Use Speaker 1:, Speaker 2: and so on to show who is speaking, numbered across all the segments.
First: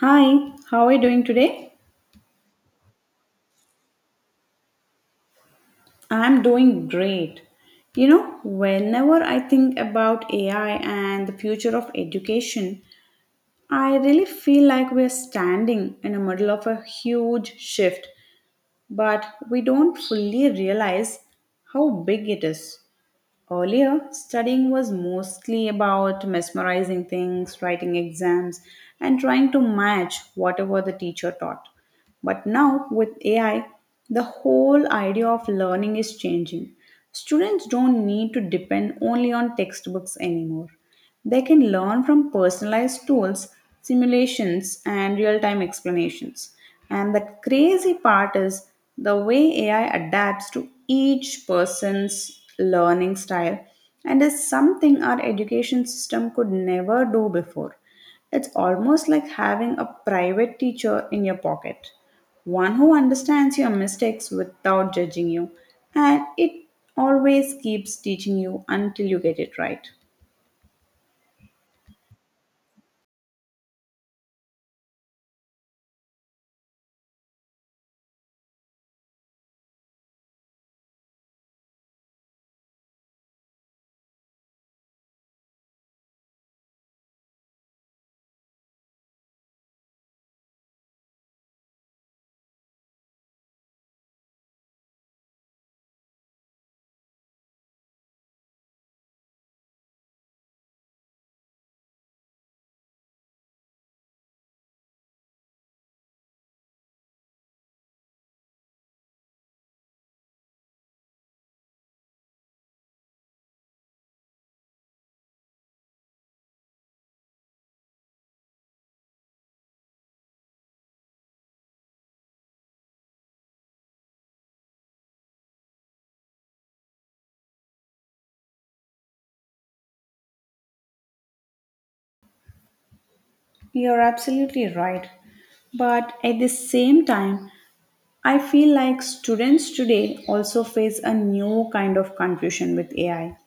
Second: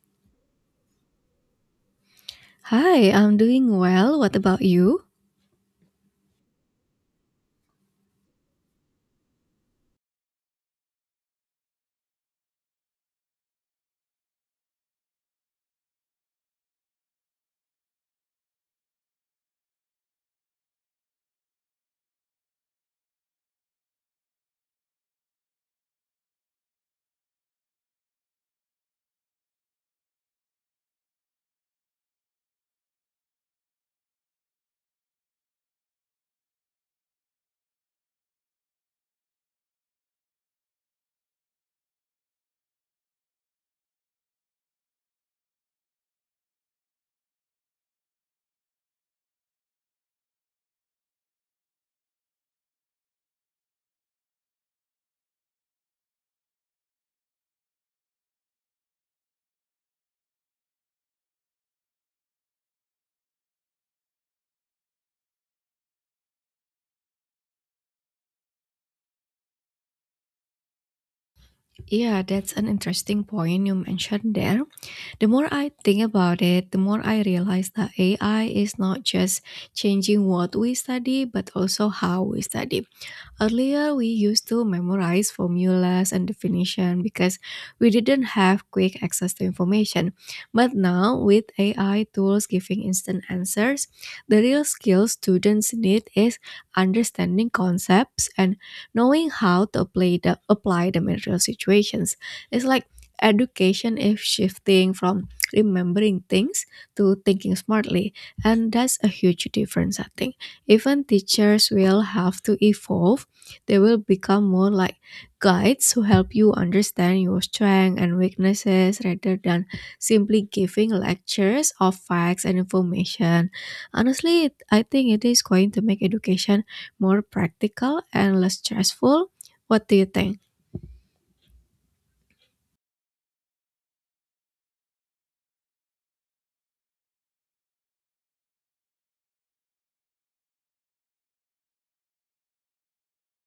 Speaker 1: Hi, how are you doing today?
Speaker 2: Hi, I'm doing well. What about you?
Speaker 1: I'm doing great. You know, whenever I think about AI and the future of education, I really feel like we're standing in the middle of a huge shift, but we don't fully realize how big it is. Earlier, studying was mostly about mesmerizing things, writing exams, and trying to match whatever the teacher taught. But now, with AI, the whole idea of learning is changing. Students don't need to depend only on textbooks anymore. They can learn from personalized tools, simulations, and real time explanations. And the crazy part is the way AI adapts to each person's learning style and is something our education system could never do before. It's almost like having a private teacher in your pocket, one who understands your mistakes without judging you, and it always keeps teaching you until you get it right.
Speaker 2: Yeah, that's an interesting point you mentioned there. The more I think about it, the more I realize that AI is not just changing what we study, but also how we study. Earlier, we used to memorize formulas and definition because we didn't have quick access to information. But now, with AI tools giving instant answers, the real skill students need is understanding concepts and knowing how to apply, apply them in real situations. It's like education is shifting from remembering things to thinking smartly, and that's a huge difference. I think even teachers will have to evolve. They will become more like guides who help you understand your strengths and weaknesses rather than simply giving lectures of facts and information. Honestly, I think it is going to make education more practical and less stressful. What do you think?
Speaker 1: You're absolutely right. But at the same time, I feel like students today also face a new kind of confusion with AI.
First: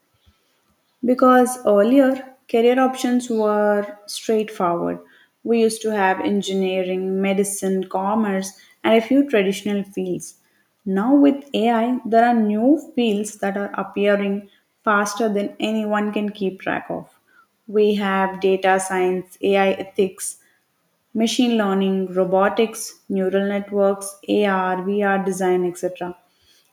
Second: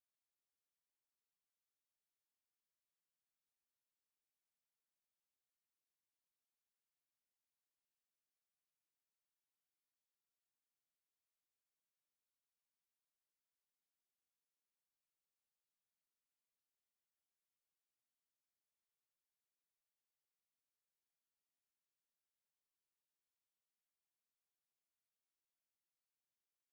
Speaker 1: Because earlier, career options were straightforward. We used to have engineering, medicine, commerce, and a few traditional fields. Now, with AI, there are new fields that are appearing faster than anyone can keep track of. We have data science, AI ethics, machine learning, robotics, neural networks, AR, VR design, etc.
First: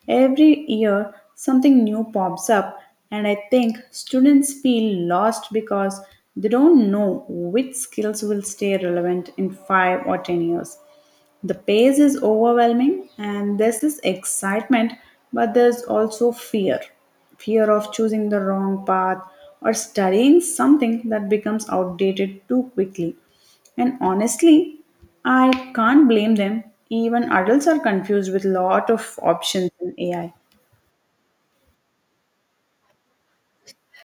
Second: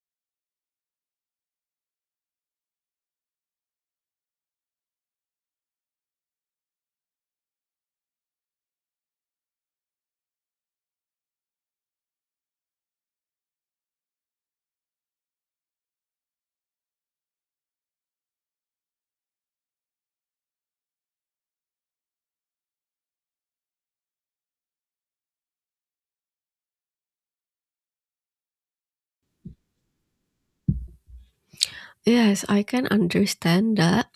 Speaker 1: Every year, something new pops up, and I think students feel lost because they don't know which skills will stay relevant in 5 or 10 years. The pace is overwhelming, and there's this excitement, but there's also fear of choosing the wrong path or studying something that becomes outdated too quickly. And honestly, I can't blame them. Even adults are confused with lot of options in AI.
Speaker 2: Yes, I can understand that.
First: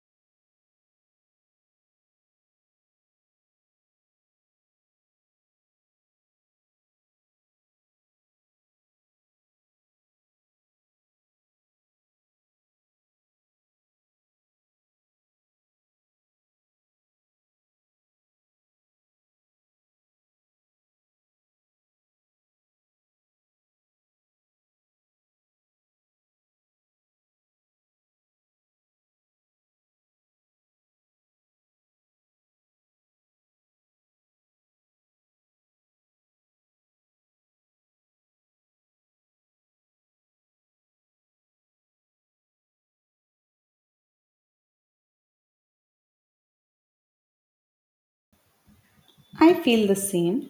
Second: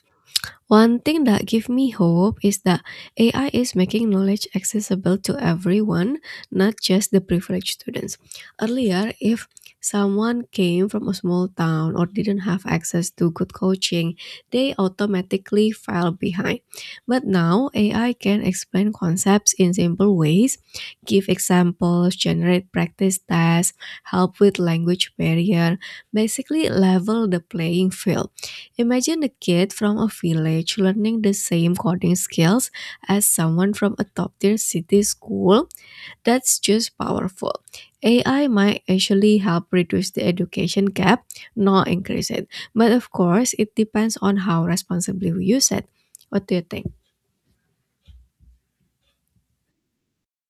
Speaker 2: One thing that gives me hope is that AI is making knowledge accessible to everyone, not just the privileged students. Earlier, if someone came from a small town or didn't have access to good coaching, they automatically fell behind. But now, AI can explain concepts in simple ways, give examples, generate practice tests, help with language barrier, basically level the playing field. Imagine a kid from a village learning the same coding skills as someone from a top tier city school. That's just powerful. AI might actually help reduce the education gap, not increase it. But of course, it depends on how responsibly we use it. What do you think?
Speaker 1: I feel the same.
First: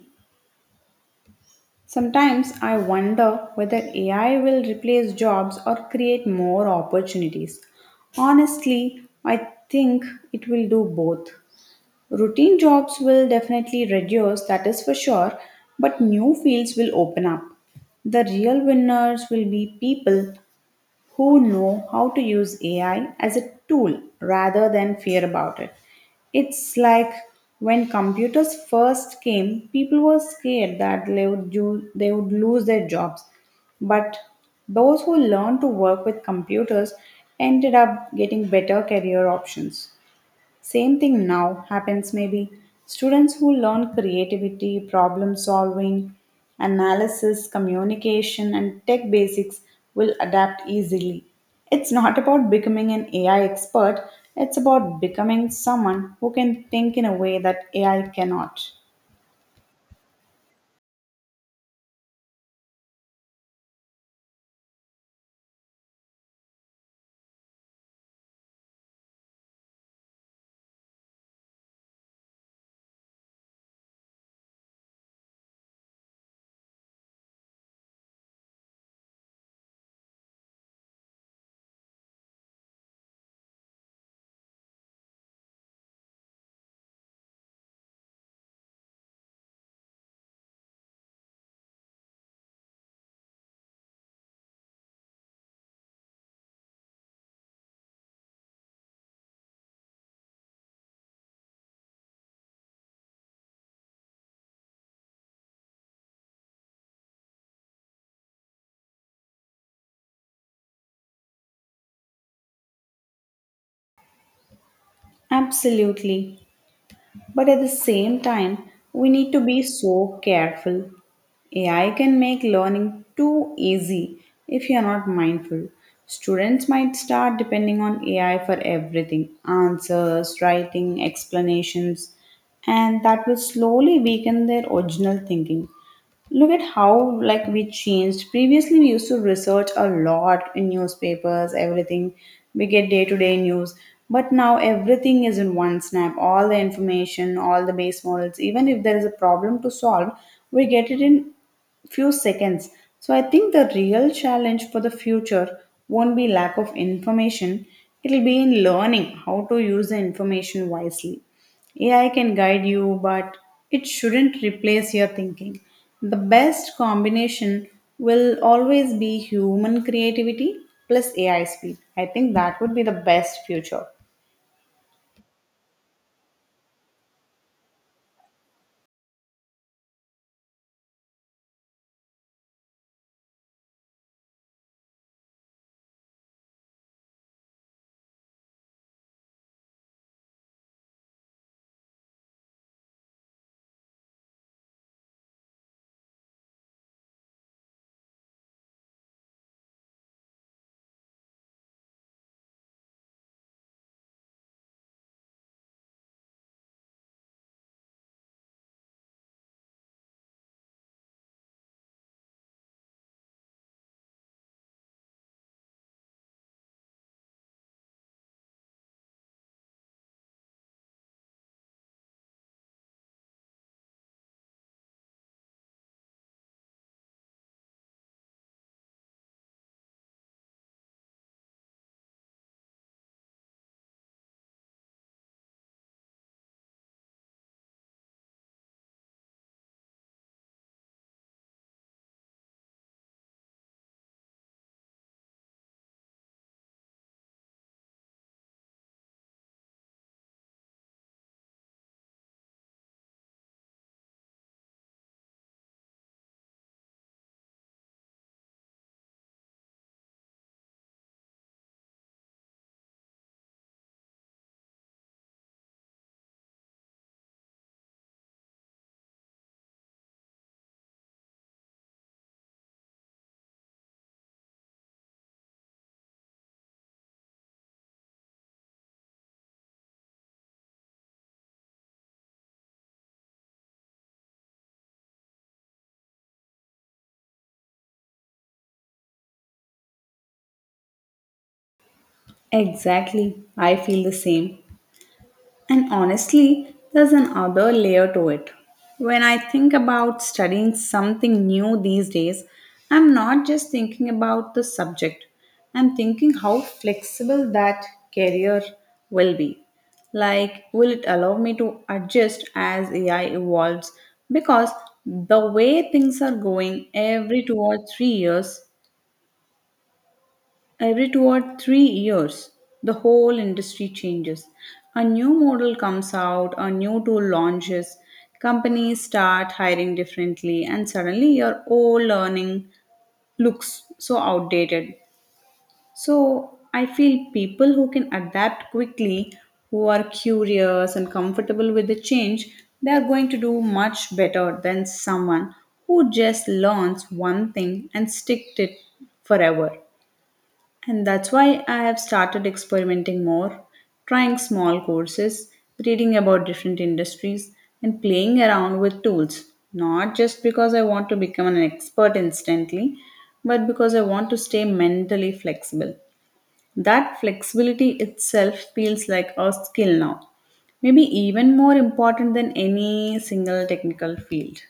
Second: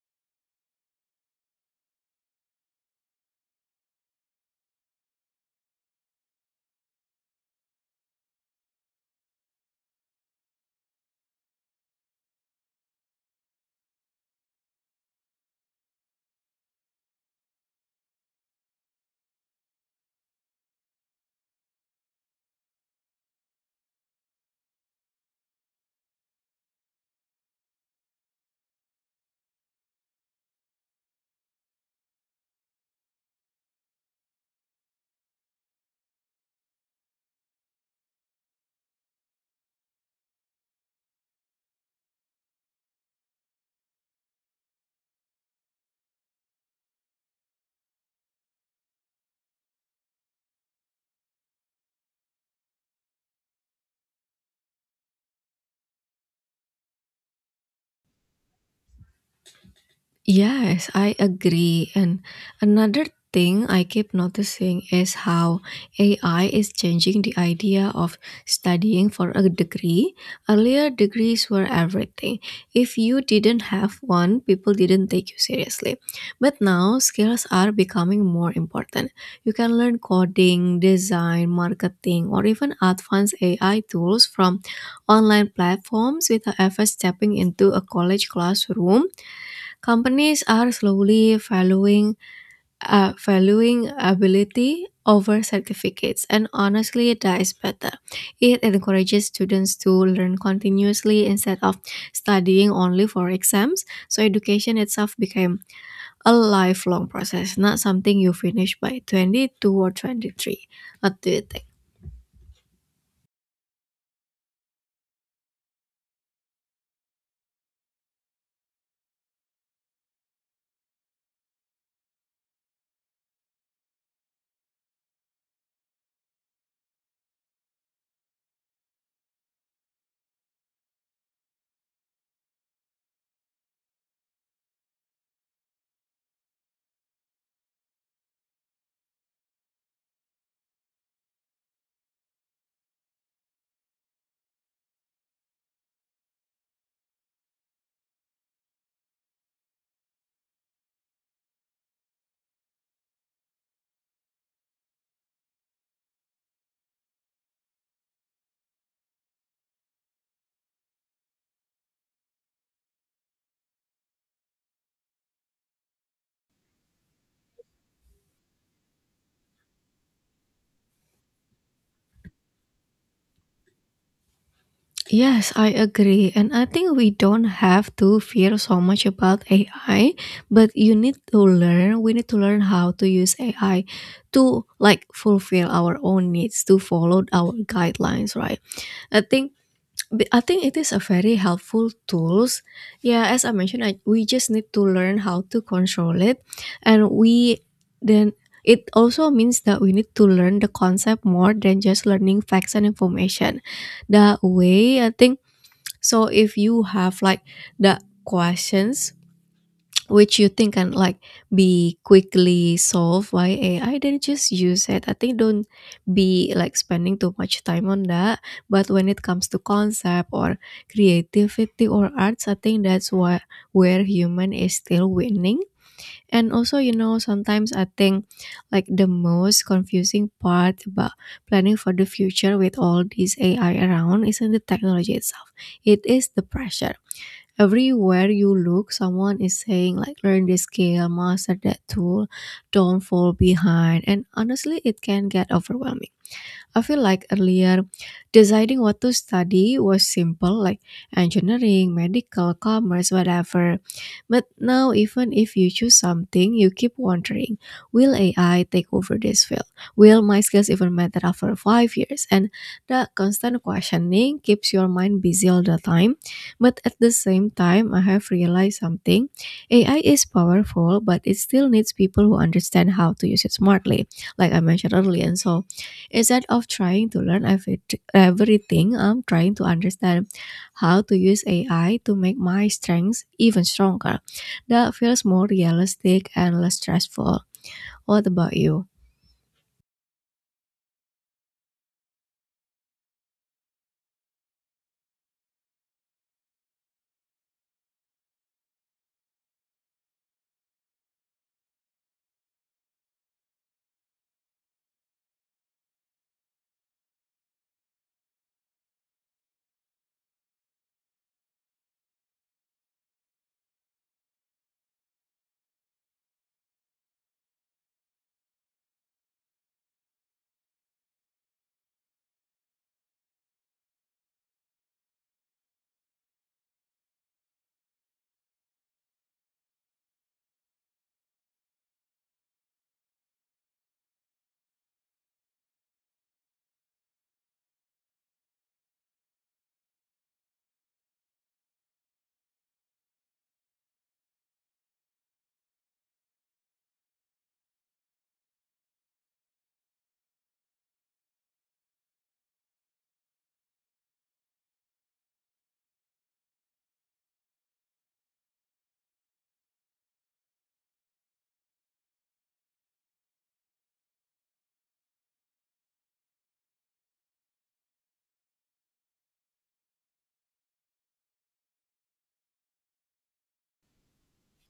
Speaker 1: Sometimes I wonder whether AI will replace jobs or create more opportunities. Honestly, I think it will do both. Routine jobs will definitely reduce, that is for sure, but new fields will open up. The real winners will be people who know how to use AI as a tool rather than fear about it. It's like when computers first came, people were scared that they would lose their jobs. But those who learned to work with computers ended up getting better career options. Same thing now happens maybe. Students who learn creativity, problem solving, analysis, communication, and tech basics will adapt easily. It's not about becoming an AI expert, it's about becoming someone who can think in a way that AI cannot.
Speaker 2: Yes, I agree. And another thing I keep noticing is how AI is changing the idea of studying for a degree. Earlier, degrees were everything. If you didn't have one, people didn't take you seriously. But now, skills are becoming more important. You can learn coding, design, marketing, or even advanced AI tools from online platforms without ever stepping into a college classroom. Companies are slowly valuing ability over certificates, and honestly, that is better. It encourages students to learn continuously instead of studying only for exams. So education itself became a lifelong process, not something you finish by 22 or 23. What do you think?
Speaker 1: Absolutely. But at the same time, we need to be so careful. AI can make learning too easy if you are not mindful. Students might start depending on AI for everything answers, writing, explanations, and that will slowly weaken their original thinking. Look at how, like, we changed previously. We used to research a lot in newspapers, everything. We get day to day news, but now everything is in one snap, all the information, all the base models. Even if there is a problem to solve, we get it in few seconds. So I think the real challenge for the future won't be lack of information, it'll be in learning how to use the information wisely. AI can guide you, but it shouldn't replace your thinking. The best combination will always be human creativity plus AI speed. I think that would be the best future.
Speaker 2: Yes, I agree. And I think we don't have to fear so much about AI, but you need to we need to learn how to use AI to like fulfill our own needs, to follow our guidelines, right? I think I think it is a very helpful tools. Yeah, as I mentioned, we just need to learn how to control it, and we then it also means that we need to learn the concept more than just learning facts and information. That way, I think so if you have like the questions which you think can like be quickly solved by AI, then just use it. I think don't be like spending too much time on that. But when it comes to concept or creativity or arts, I think that's what where human is still winning. And also, sometimes I think like the most confusing part about planning for the future with all these AI around isn't the technology itself. It is the pressure. Everywhere you look, someone is saying like learn this skill, master that tool, don't fall behind. And honestly, it can get overwhelming. I feel like earlier deciding what to study was simple, like engineering, medical, commerce, whatever. But now, even if you choose something, you keep wondering will AI take over this field? Will my skills even matter after 5 years? And the constant questioning keeps your mind busy all the time. But at the same time, I have realized something. AI is powerful, but it still needs people who understand how to use it smartly, like I mentioned earlier. And so instead of trying to learn everything, I'm trying to understand how to use AI to make my strengths even stronger. That feels more realistic and less stressful. What about you?
Speaker 1: Exactly. I feel the same. And honestly, there's another layer to it. When I think about studying something new these days, I'm not just thinking about the subject, I'm thinking how flexible that career will be. Like, will it allow me to adjust as AI evolves? Because the way things are going, every 2 or 3 years, the whole industry changes. A new model comes out, a new tool launches, companies start hiring differently, and suddenly your old learning looks so outdated. So, I feel people who can adapt quickly, who are curious and comfortable with the change, they are going to do much better than someone who just learns one thing and sticks it forever. And that's why I have started experimenting more, trying small courses, reading about different industries, and playing around with tools. Not just because I want to become an expert instantly, but because I want to stay mentally flexible. That flexibility itself feels like a skill now, maybe even more important than any single technical field.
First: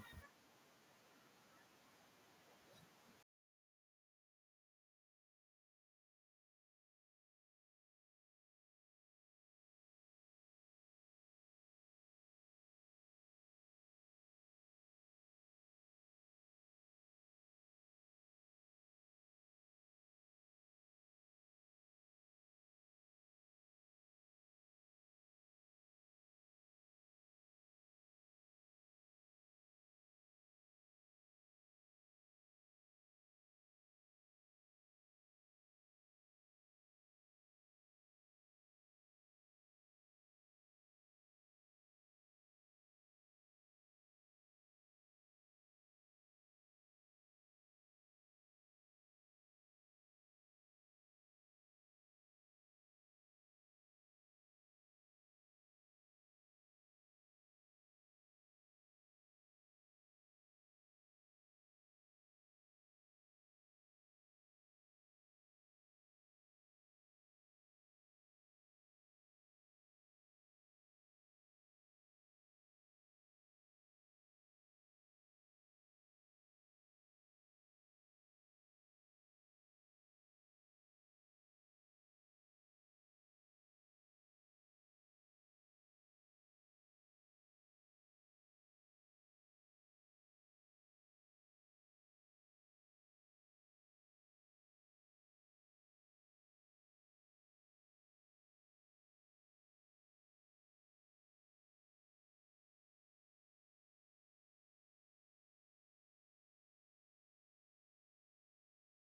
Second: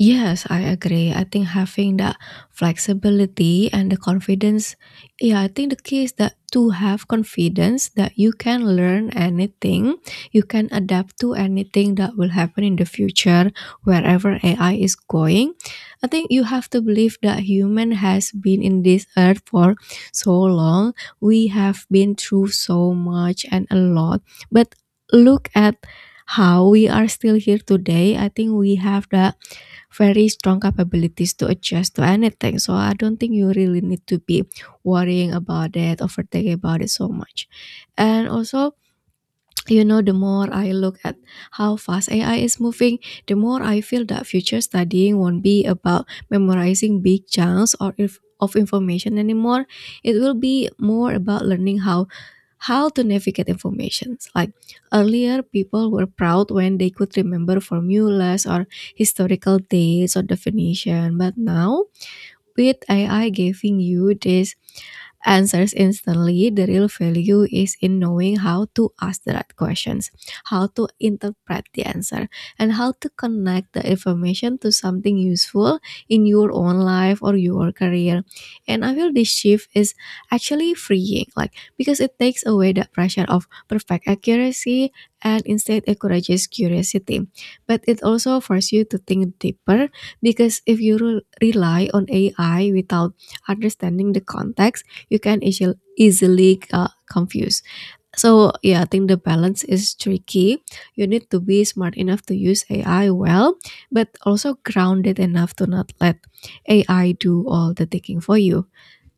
Speaker 2: Yes, I agree. I think having that flexibility and the confidence, yeah, I think the key is that to have confidence that you can learn anything, you can adapt to anything that will happen in the future, wherever AI is going. I think you have to believe that human has been in this earth for so long. We have been through so much and a lot. But look at how we are still here today. I think we have the very strong capabilities to adjust to anything. So I don't think you really need to be worrying about it, overthinking about it so much. And also, you know, the more I look at how fast AI is moving, the more I feel that future studying won't be about memorizing big chunks or if of information anymore. It will be more about learning how to navigate informations. Like earlier, people were proud when they could remember formulas or historical dates or definition, but now with AI giving you these answers instantly, the real value is in knowing how to ask the right questions, how to interpret the answer, and how to connect the information to something useful in your own life or your career. And I feel this shift is actually freeing, like because it takes away the pressure of perfect accuracy and instead encourages curiosity. But it also forces you to think deeper because if you rely on AI without understanding the context, you can easily confuse. So yeah, I think the balance is tricky. You need to be smart enough to use AI well, but also grounded enough to not let AI do all the thinking for you.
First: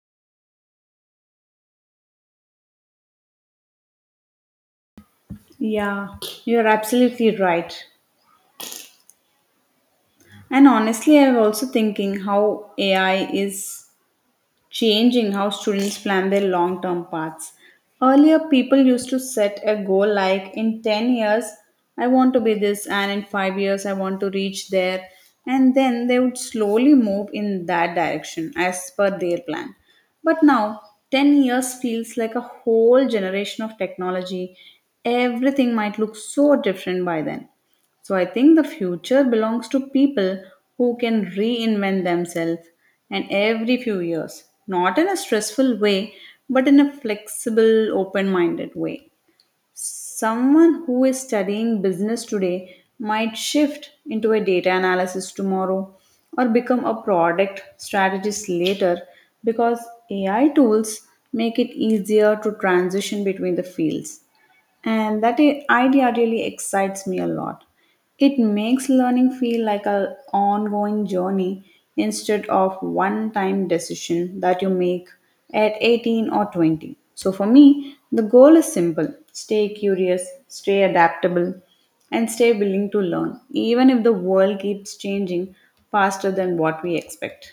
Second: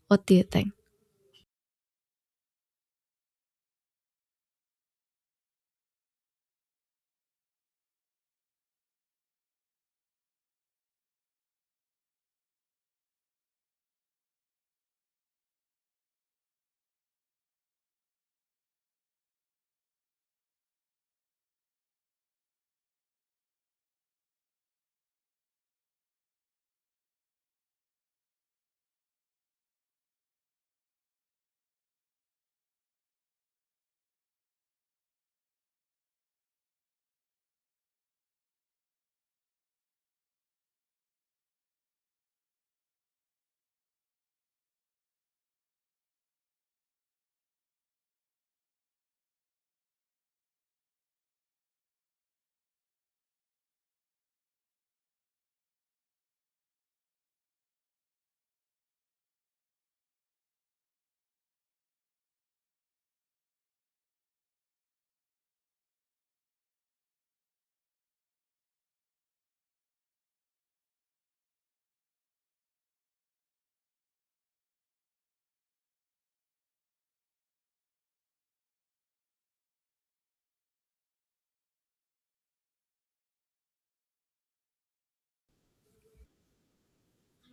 Speaker 2: What do you think?
Speaker 1: Yeah, you're absolutely right. And honestly, I'm also thinking how AI is changing how students plan their long term paths. Earlier, people used to set a goal like in 10 years, I want to be this, and in 5 years, I want to reach there. And then they would slowly move in that direction as per their plan. But now, 10 years feels like a whole generation of technology. Everything might look so different by then. So I think the future belongs to people who can reinvent themselves and every few years, not in a stressful way, but in a flexible, open minded way. Someone who is studying business today might shift into a data analysis tomorrow or become a product strategist later because AI tools make it easier to transition between the fields, and that idea really excites me a lot. It makes learning feel like an ongoing journey instead of one time decision that you make at 18 or 20. So for me, the goal is simple: stay curious, stay adaptable, and stay willing to learn, even if the world keeps changing faster than what we expect.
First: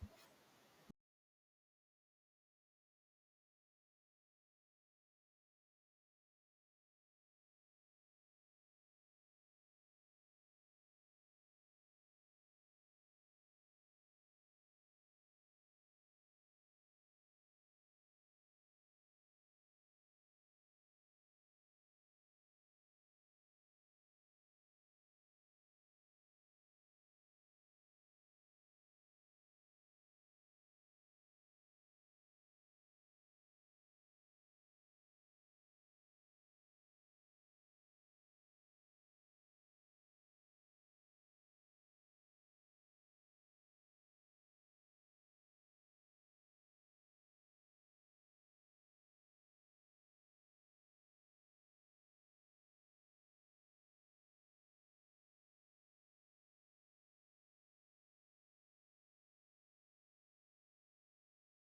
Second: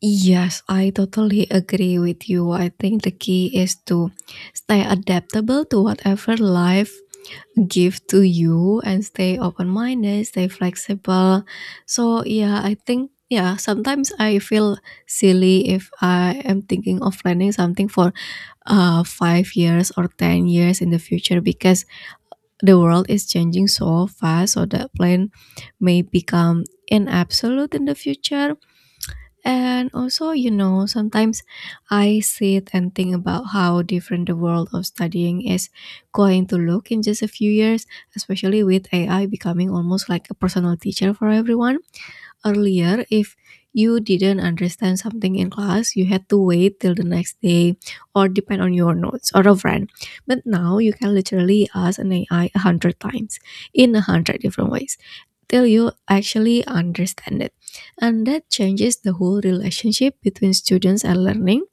Speaker 2: Yes, I totally agree with you. I think the key is to stay adaptable to whatever life give to you and stay open minded, stay flexible. So yeah, I think yeah, sometimes I feel silly if I am thinking of planning something for 5 years or 10 years in the future because the world is changing so fast so that plan may become an absolute in the future. And also, you know, sometimes I sit and think about how different the world of studying is going to look in just a few years, especially with AI becoming almost like a personal teacher for everyone. Earlier, if you didn't understand something in class, you had to wait till the next day or depend on your notes or a friend. But now you can literally ask an AI a hundred times in a hundred different ways till you actually understand it. And that changes the whole relationship between students and learning.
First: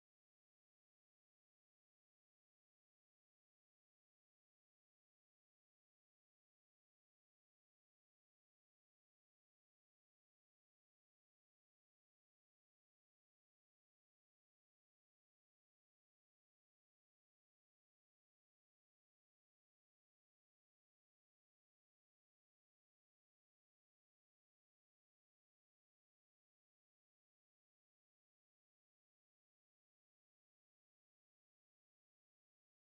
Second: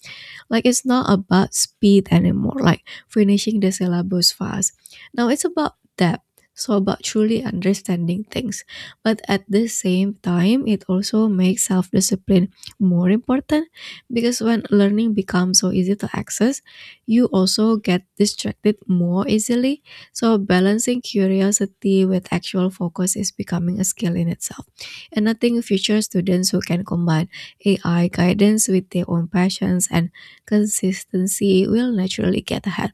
Speaker 2: Like it's not about speed anymore, like finishing the syllabus fast. Now it's about depth. So about truly understanding things. But at the same time, it also makes self-discipline more important because when learning becomes so easy to access, you also get distracted more easily. So balancing curiosity with actual focus is becoming a skill in itself. And I think future students who can combine AI guidance with their own passions and consistency will naturally get ahead.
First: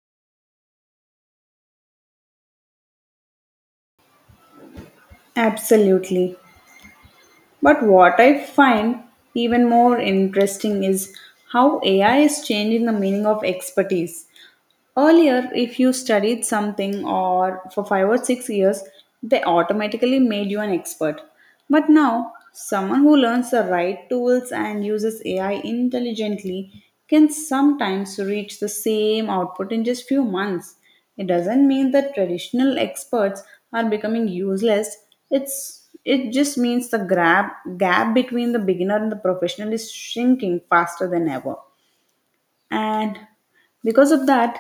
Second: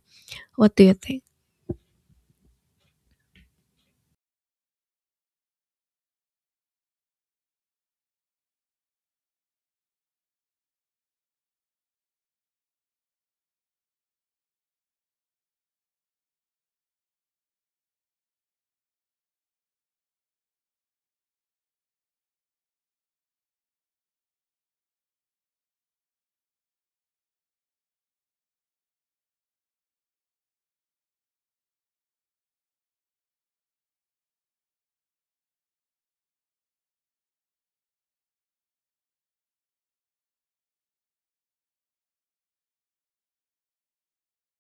Speaker 2: What do you think?
Speaker 1: Absolutely. But what I find even more interesting is how AI is changing the meaning of expertise. Earlier, if you studied something or for 5 or 6 years, they automatically made you an expert. But now, someone who learns the right tools and uses AI intelligently can sometimes reach the same output in just few months. It doesn't mean that traditional experts are becoming useless. It's, it just means the gap between the beginner and the professional is shrinking faster than ever. And because of that,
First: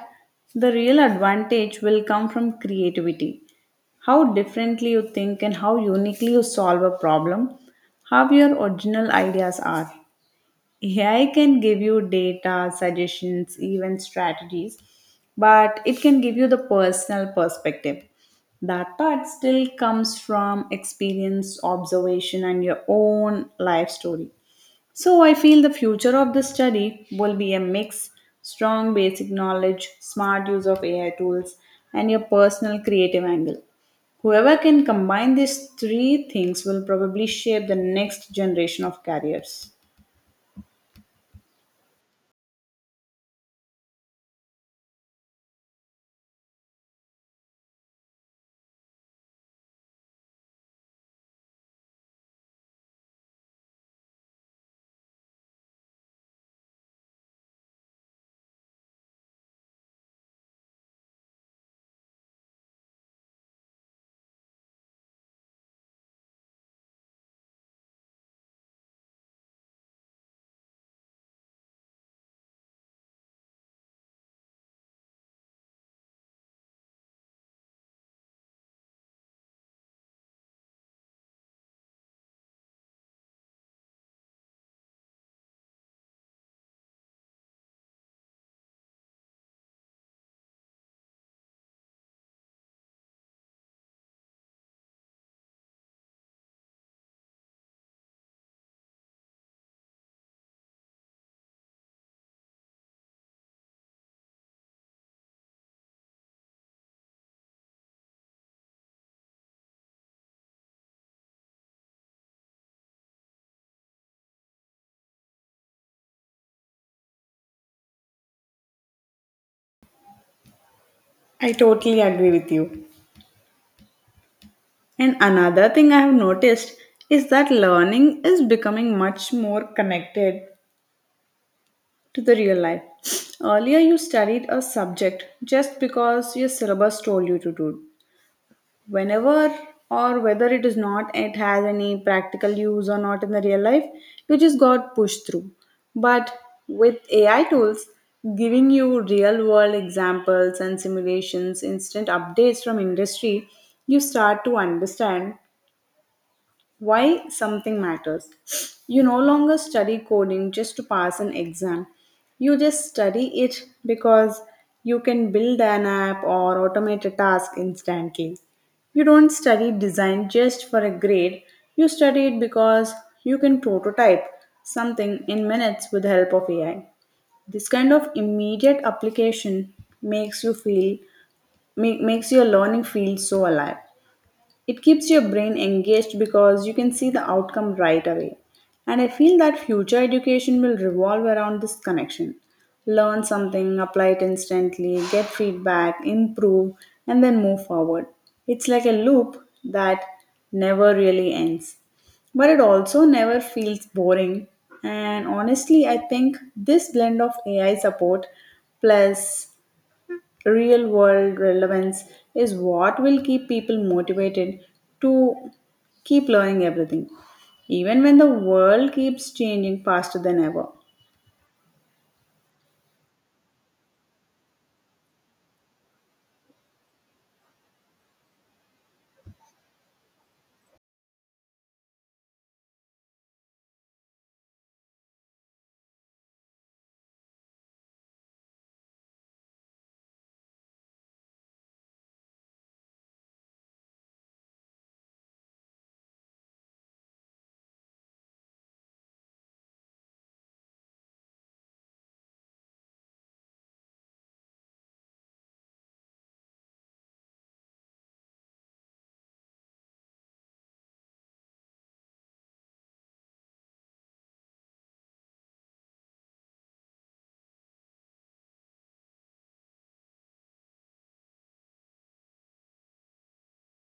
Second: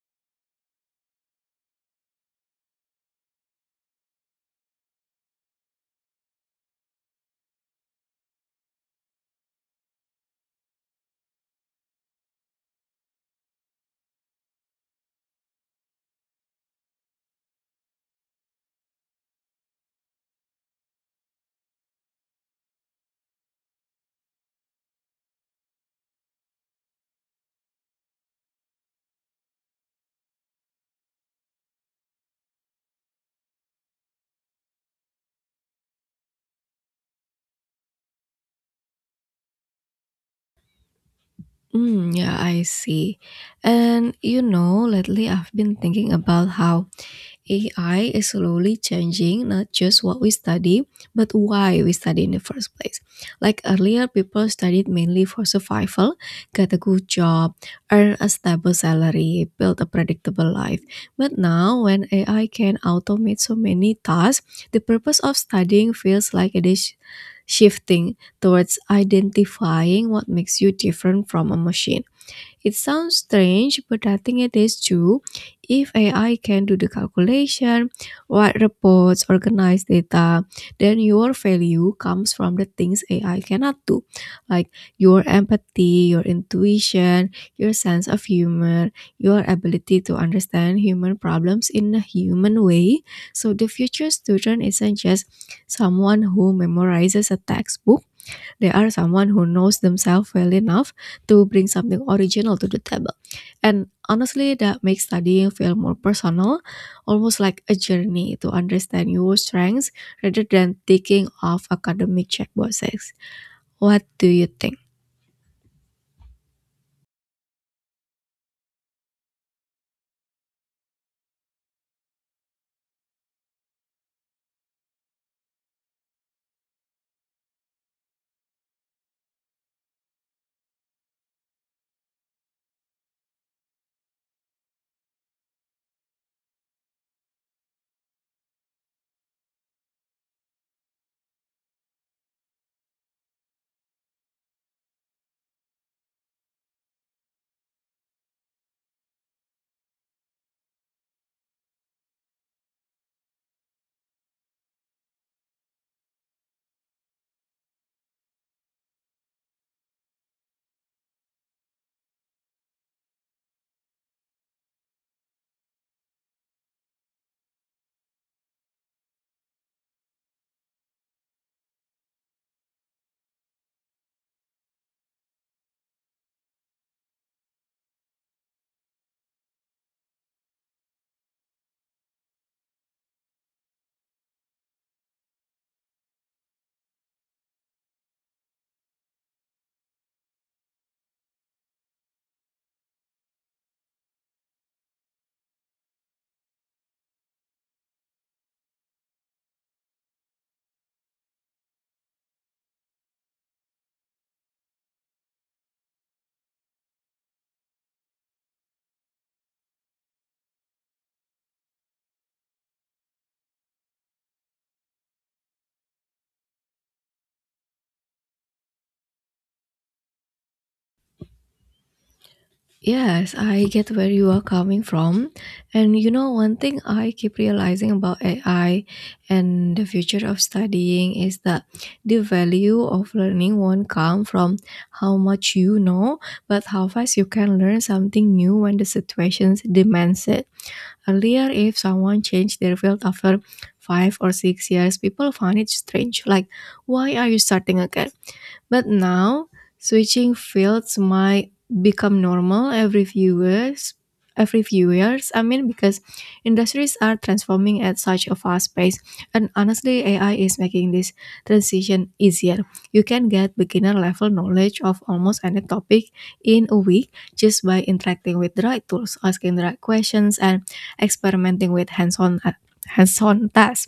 Speaker 1: the real advantage will come from creativity, how differently you think and how uniquely you solve a problem, how your original ideas are. AI can give you data, suggestions, even strategies, but it can give you the personal perspective. That part still comes from experience, observation, and your own life story. So I feel the future of the study will be a mix: strong basic knowledge, smart use of AI tools, and your personal creative angle. Whoever can combine these three things will probably shape the next generation of careers.
Speaker 2: Mm, yeah, I see. And you know, lately I've been thinking about how AI is slowly changing not just what we study, but why we study in the first place. Like earlier, people studied mainly for survival, get a good job, earn a stable salary, build a predictable life. But now, when AI can automate so many tasks, the purpose of studying feels like it is shifting towards identifying what makes you different from a machine. It sounds strange, but I think it is true. If AI can do the calculation, write reports, organize data, then your value comes from the things AI cannot do, like your empathy, your intuition, your sense of humor, your ability to understand human problems in a human way. So the future student isn't just someone who memorizes a textbook. They are someone who knows themselves well enough to bring something original to the table. And honestly, that makes studying feel more personal, almost like a journey to understand your strengths rather than taking off academic checkboxes. What do you think?
Speaker 1: I totally agree with you. And another thing I have noticed is that learning is becoming much more connected to the real life. Earlier, you studied a subject just because your syllabus told you to do, whenever, or whether it is not, it has any practical use or not in the real life, you just got pushed through. But with AI tools giving you real world examples and simulations, instant updates from industry, you start to understand why something matters. You no longer study coding just to pass an exam. You just study it because you can build an app or automate a task instantly. You don't study design just for a grade. You study it because you can prototype something in minutes with the help of AI. This kind of immediate application makes you feel, makes your learning feel so alive. It keeps your brain engaged because you can see the outcome right away. And I feel that future education will revolve around this connection. Learn something, apply it instantly, get feedback, improve, and then move forward. It's like a loop that never really ends. But it also never feels boring. And honestly, I think this blend of AI support plus real world relevance is what will keep people motivated to keep learning everything, even when the world keeps changing faster than ever.
Speaker 2: Yes, I get where you are coming from. And you know, one thing I keep realizing about AI and the future of studying is that the value of learning won't come from how much you know, but how fast you can learn something new when the situation demands it. Earlier, if someone changed their field after 5 or 6 years, people found it strange. Like, why are you starting again? But now, switching fields might become normal every few years. I mean, because industries are transforming at such a fast pace, and honestly, AI is making this transition easier. You can get beginner level knowledge of almost any topic in a week just by interacting with the right tools, asking the right questions, and experimenting with hands on tasks.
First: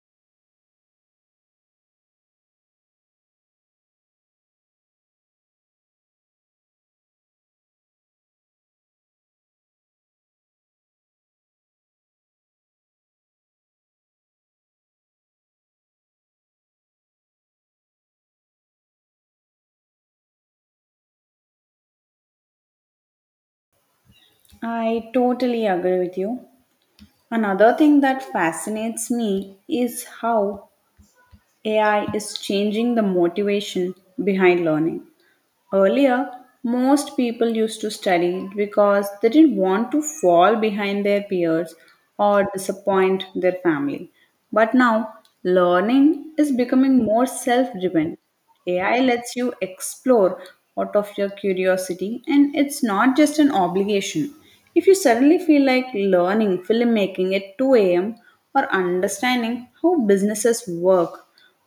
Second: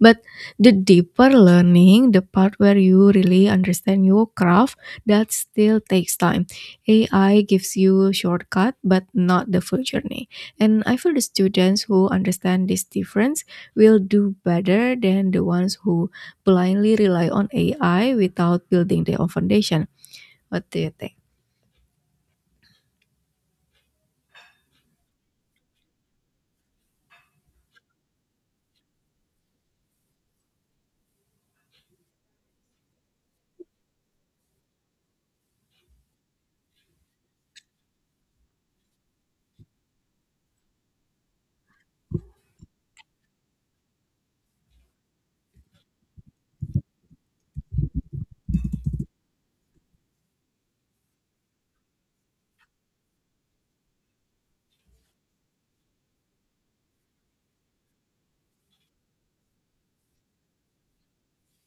Speaker 2: But the deeper learning, the part where you really understand your craft, that still takes time. AI gives you a shortcut, but not the full journey. And I feel the students who understand this difference will do better than the ones who blindly rely on AI without building their own foundation. What do you think?
Speaker 1: I totally agree with you. Another thing that fascinates me is how AI is changing the motivation behind learning. Earlier, most people used to study because they didn't want to fall behind their peers or disappoint their family. But now, learning is becoming more self driven. AI lets you explore out of your curiosity, and it's not just an obligation. If you suddenly feel like learning filmmaking at 2 a.m. or understanding how businesses work,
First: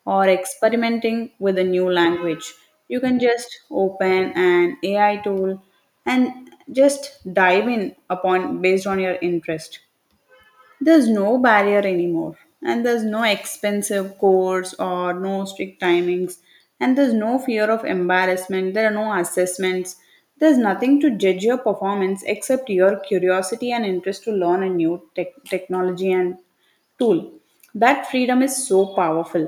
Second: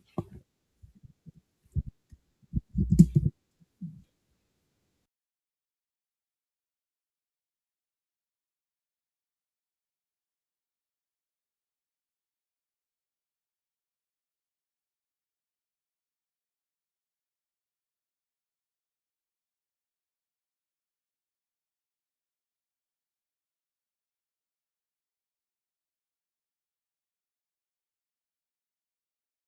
Speaker 1: or experimenting with a new language, you can just open an AI tool and just dive in upon based on your interest. There's no barrier anymore, and there's no expensive course or no strict timings, and there's no fear of embarrassment. There are no assessments. There's nothing to judge your performance except your curiosity and interest to learn a new technology and tool. That freedom is so powerful.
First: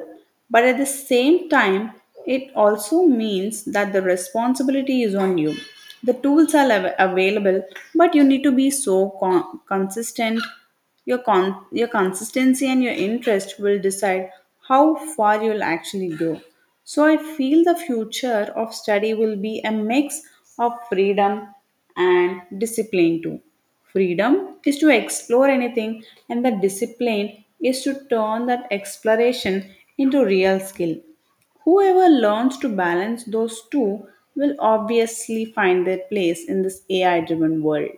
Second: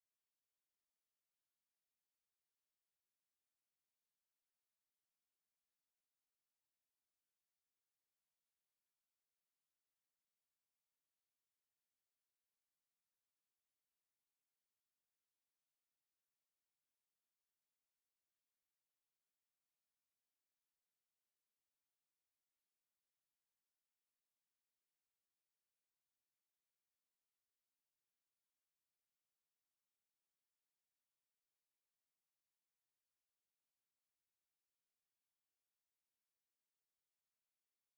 Speaker 1: But at the same time, it also means that the responsibility is on you. The tools are available, but you need to be so consistent. Your consistency and your interest will decide how far you'll actually go. So I feel the future of study will be a mix of freedom and discipline too. Freedom is to explore anything, and the discipline is to turn that exploration into real skill. Whoever learns to balance those two will obviously find their place in this AI driven world.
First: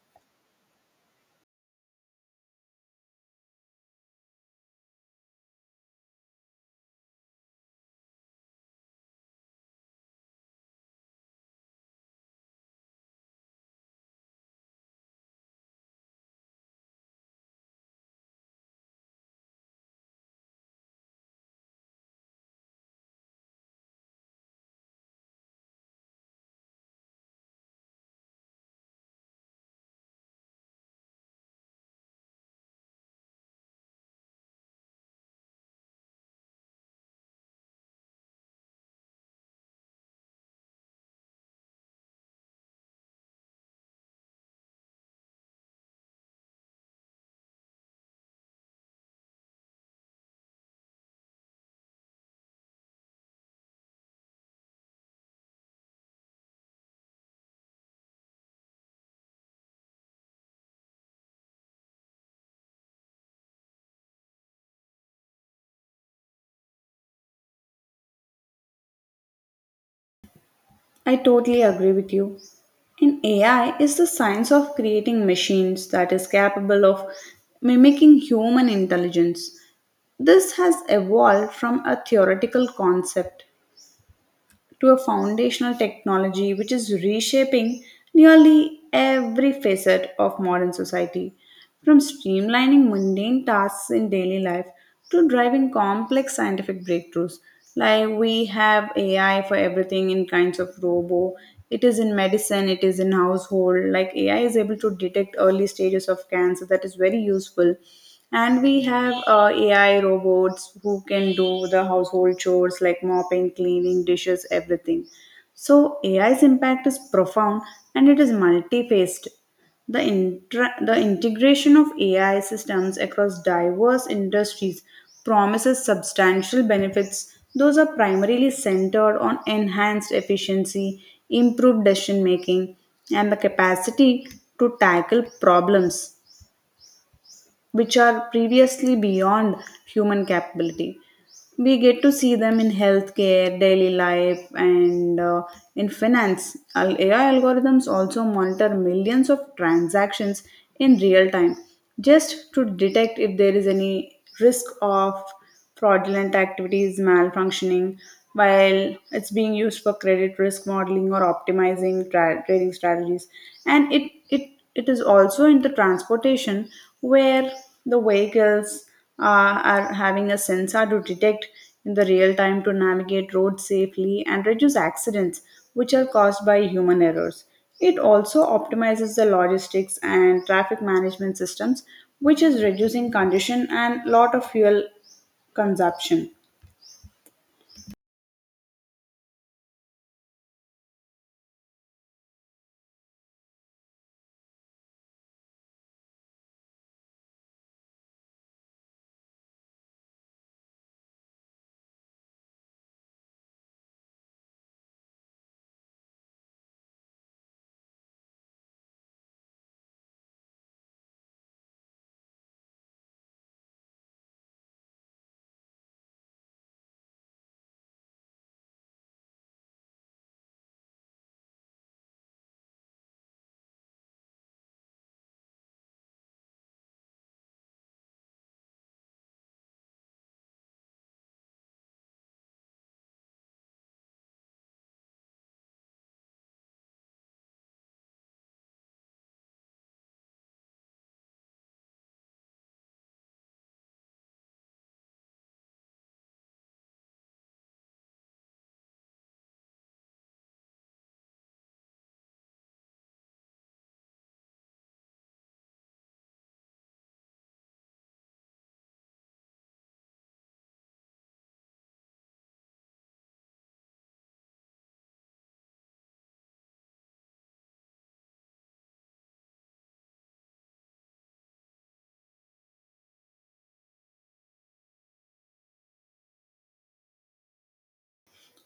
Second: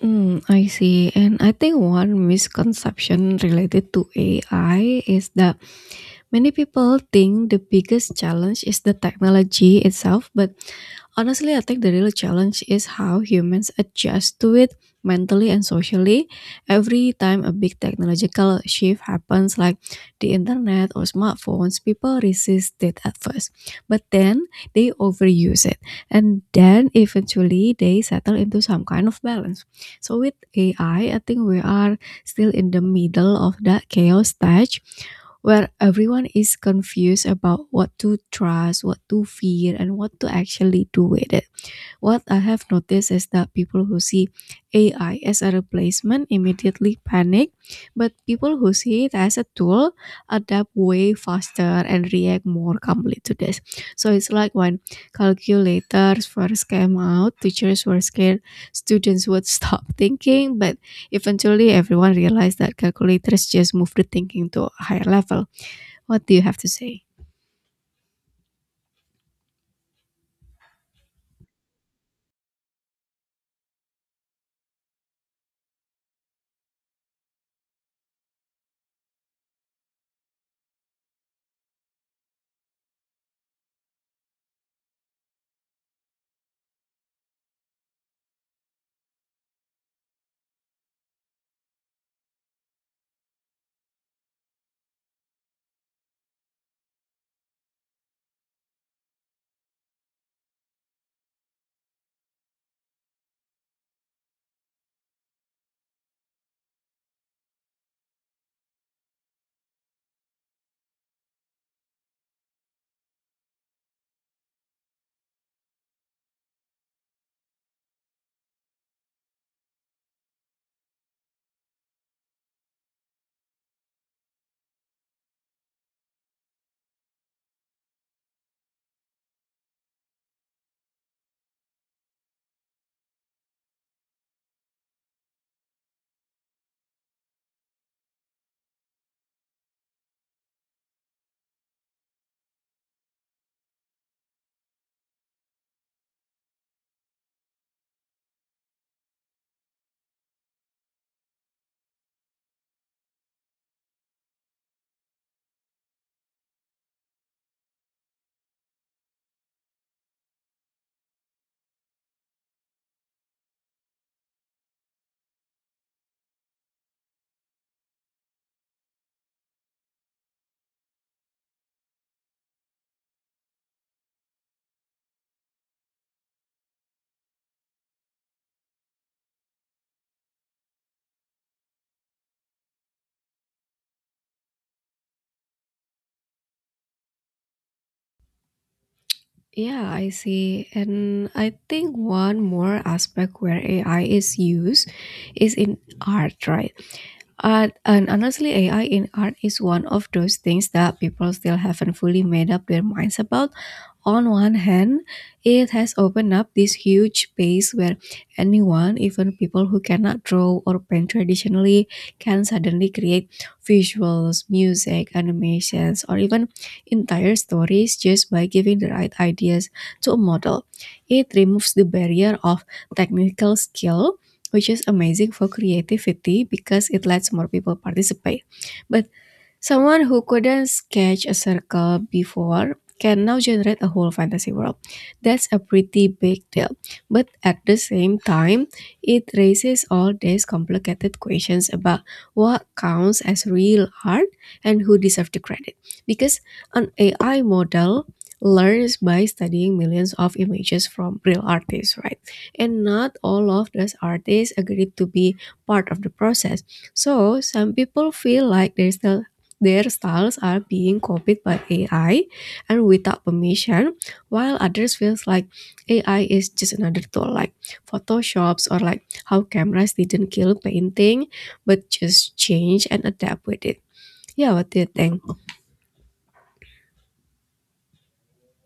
Speaker 2: Hmm, I see. And I think one misconception related to AI is that many people think the biggest challenge is the technology itself, but honestly, I think the real challenge is how humans adjust to it mentally and socially. Every time a big technological shift happens, like the internet or smartphones, people resist it at first, but then they overuse it, and then eventually they settle into some kind of balance. So, with AI, I think we are still in the middle of that chaos stage where everyone is confused about what to trust, what to fear, and what to actually do with it. What I have noticed is that people who see AI as a replacement immediately panic, but people who see it as a tool adapt way faster and react more calmly to this. So it's like when calculators first came out, teachers were scared, students would stop thinking, but eventually everyone realized that calculators just move the thinking to a higher level. What do you have to say?
Speaker 1: I totally agree with you. And AI is the science of creating machines that is capable of mimicking human intelligence. This has evolved from a theoretical concept to a foundational technology which is reshaping nearly every facet of modern society, from streamlining mundane tasks in daily life to driving complex scientific breakthroughs. Like we have AI for everything in kinds of robo. It is in medicine, it is in household. Like AI is able to detect early stages of cancer, that is very useful, and we have AI robots who can do the household chores like mopping, cleaning, dishes, everything. So AI's impact is profound and it is multi-faced. The integration of AI systems across diverse industries promises substantial benefits. Those are primarily centered on enhanced efficiency, improved decision making, and the capacity to tackle problems which are previously beyond human capability. We get to see them in healthcare, daily life, and in finance. AI algorithms also monitor millions of transactions in real time just to detect if there is any risk of fraudulent activities, malfunctioning, while it's being used for credit risk modeling or optimizing trading strategies. And it is also in the transportation where the vehicles are having a sensor to detect in the real time to navigate roads safely and reduce accidents which are caused by human errors. It also optimizes the logistics and traffic management systems, which is reducing congestion and lot of fuel consumption.
Speaker 2: Yeah, I see. And I think one more aspect where AI is used is in art, right? Art, and honestly, AI in art is one of those things that people still haven't fully made up their minds about. On one hand, it has opened up this huge space where anyone, even people who cannot draw or paint traditionally, can suddenly create visuals, music, animations, or even entire stories just by giving the right ideas to a model. It removes the barrier of technical skill, which is amazing for creativity because it lets more people participate. But someone who couldn't sketch a circle before can now generate a whole fantasy world. That's a pretty big deal. But at the same time, it raises all these complicated questions about what counts as real art and who deserves the credit. Because an AI model learns by studying millions of images from real artists, right? And not all of those artists agreed to be part of the process. So some people feel like they still their styles are being copied by AI and without permission, while others feels like AI is just another tool like Photoshops, or like how cameras didn't kill painting but just change and adapt with it. Yeah, what do you think?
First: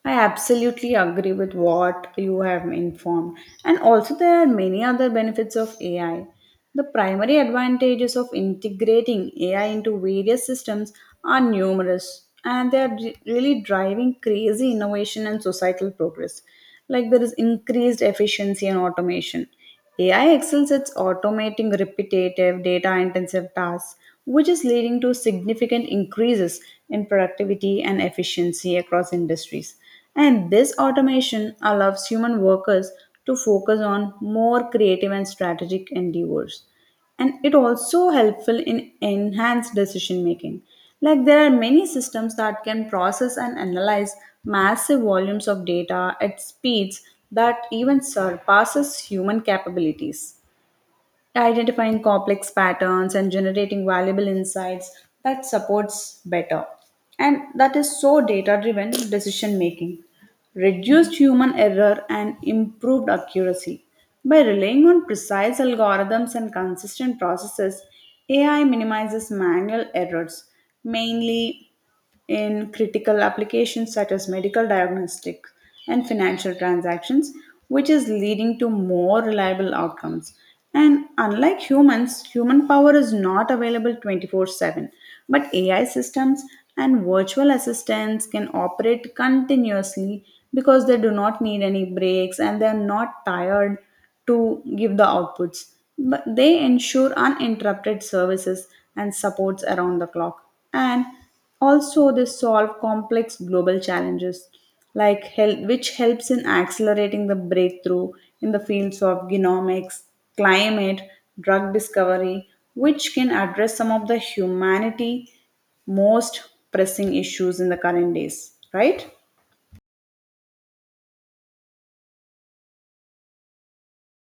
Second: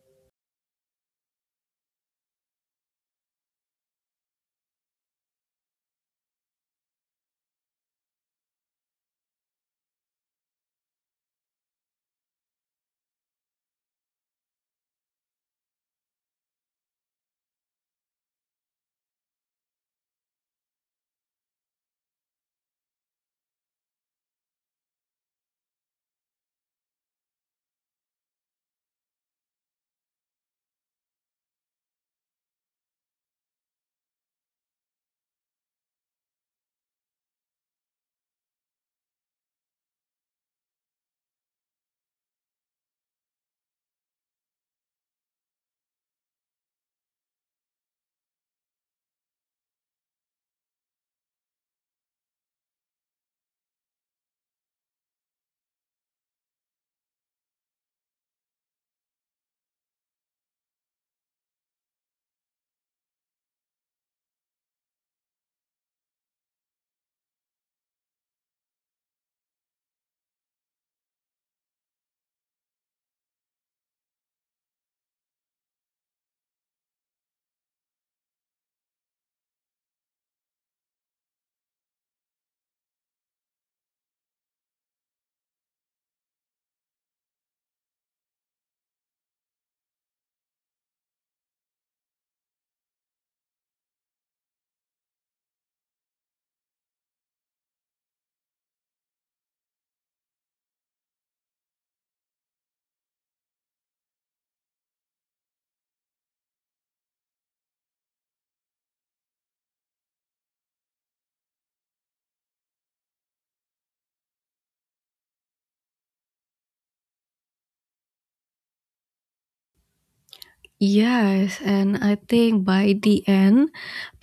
Speaker 1: I absolutely agree with what you have informed. And also, there are many other benefits of AI. The primary advantages of integrating AI into various systems are numerous, and they are really driving crazy innovation and societal progress. Like, there is increased efficiency and automation. AI excels at automating repetitive, data intensive tasks which is leading to significant increases in productivity and efficiency across industries. And this automation allows human workers to focus on more creative and strategic endeavors. And it also helpful in enhanced decision making. Like there are many systems that can process and analyze massive volumes of data at speeds that even surpasses human capabilities, identifying complex patterns and generating valuable insights that supports better, and that is so data driven decision making, reduced human error and improved accuracy. By relying on precise algorithms and consistent processes, ai minimizes manual errors mainly in critical applications such as medical diagnostics and financial transactions, which is leading to more reliable outcomes. And unlike humans, human power is not available 24/7, but AI systems and virtual assistants can operate continuously because they do not need any breaks and they are not tired to give the outputs. But they ensure uninterrupted services and supports around the clock. And also, they solve complex global challenges, like which helps in accelerating the breakthrough in the fields of genomics, climate, drug discovery, which can address some of the humanity most pressing issues in the current days, right?
Speaker 2: Yes, and I think by the end,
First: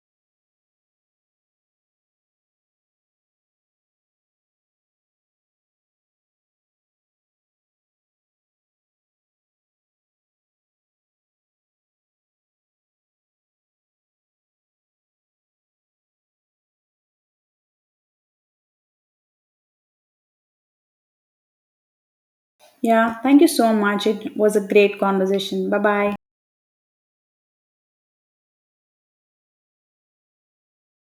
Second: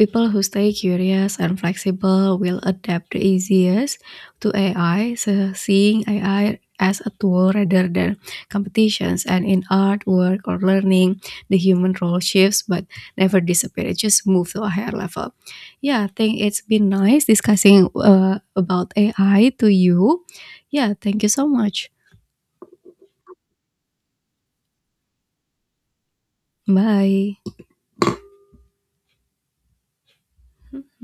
Speaker 2: people who stay curious and flexible will adapt the easiest to AI, so seeing AI as a tool rather than competitions. And in art, work, or learning, the human role shifts but never disappear. It just moves to a higher level. Yeah, I think it's been nice discussing about AI to you. Yeah, thank you so much.
Speaker 1: Yeah, thank you so much. It was a great conversation. Bye bye.
Speaker 2: Bye.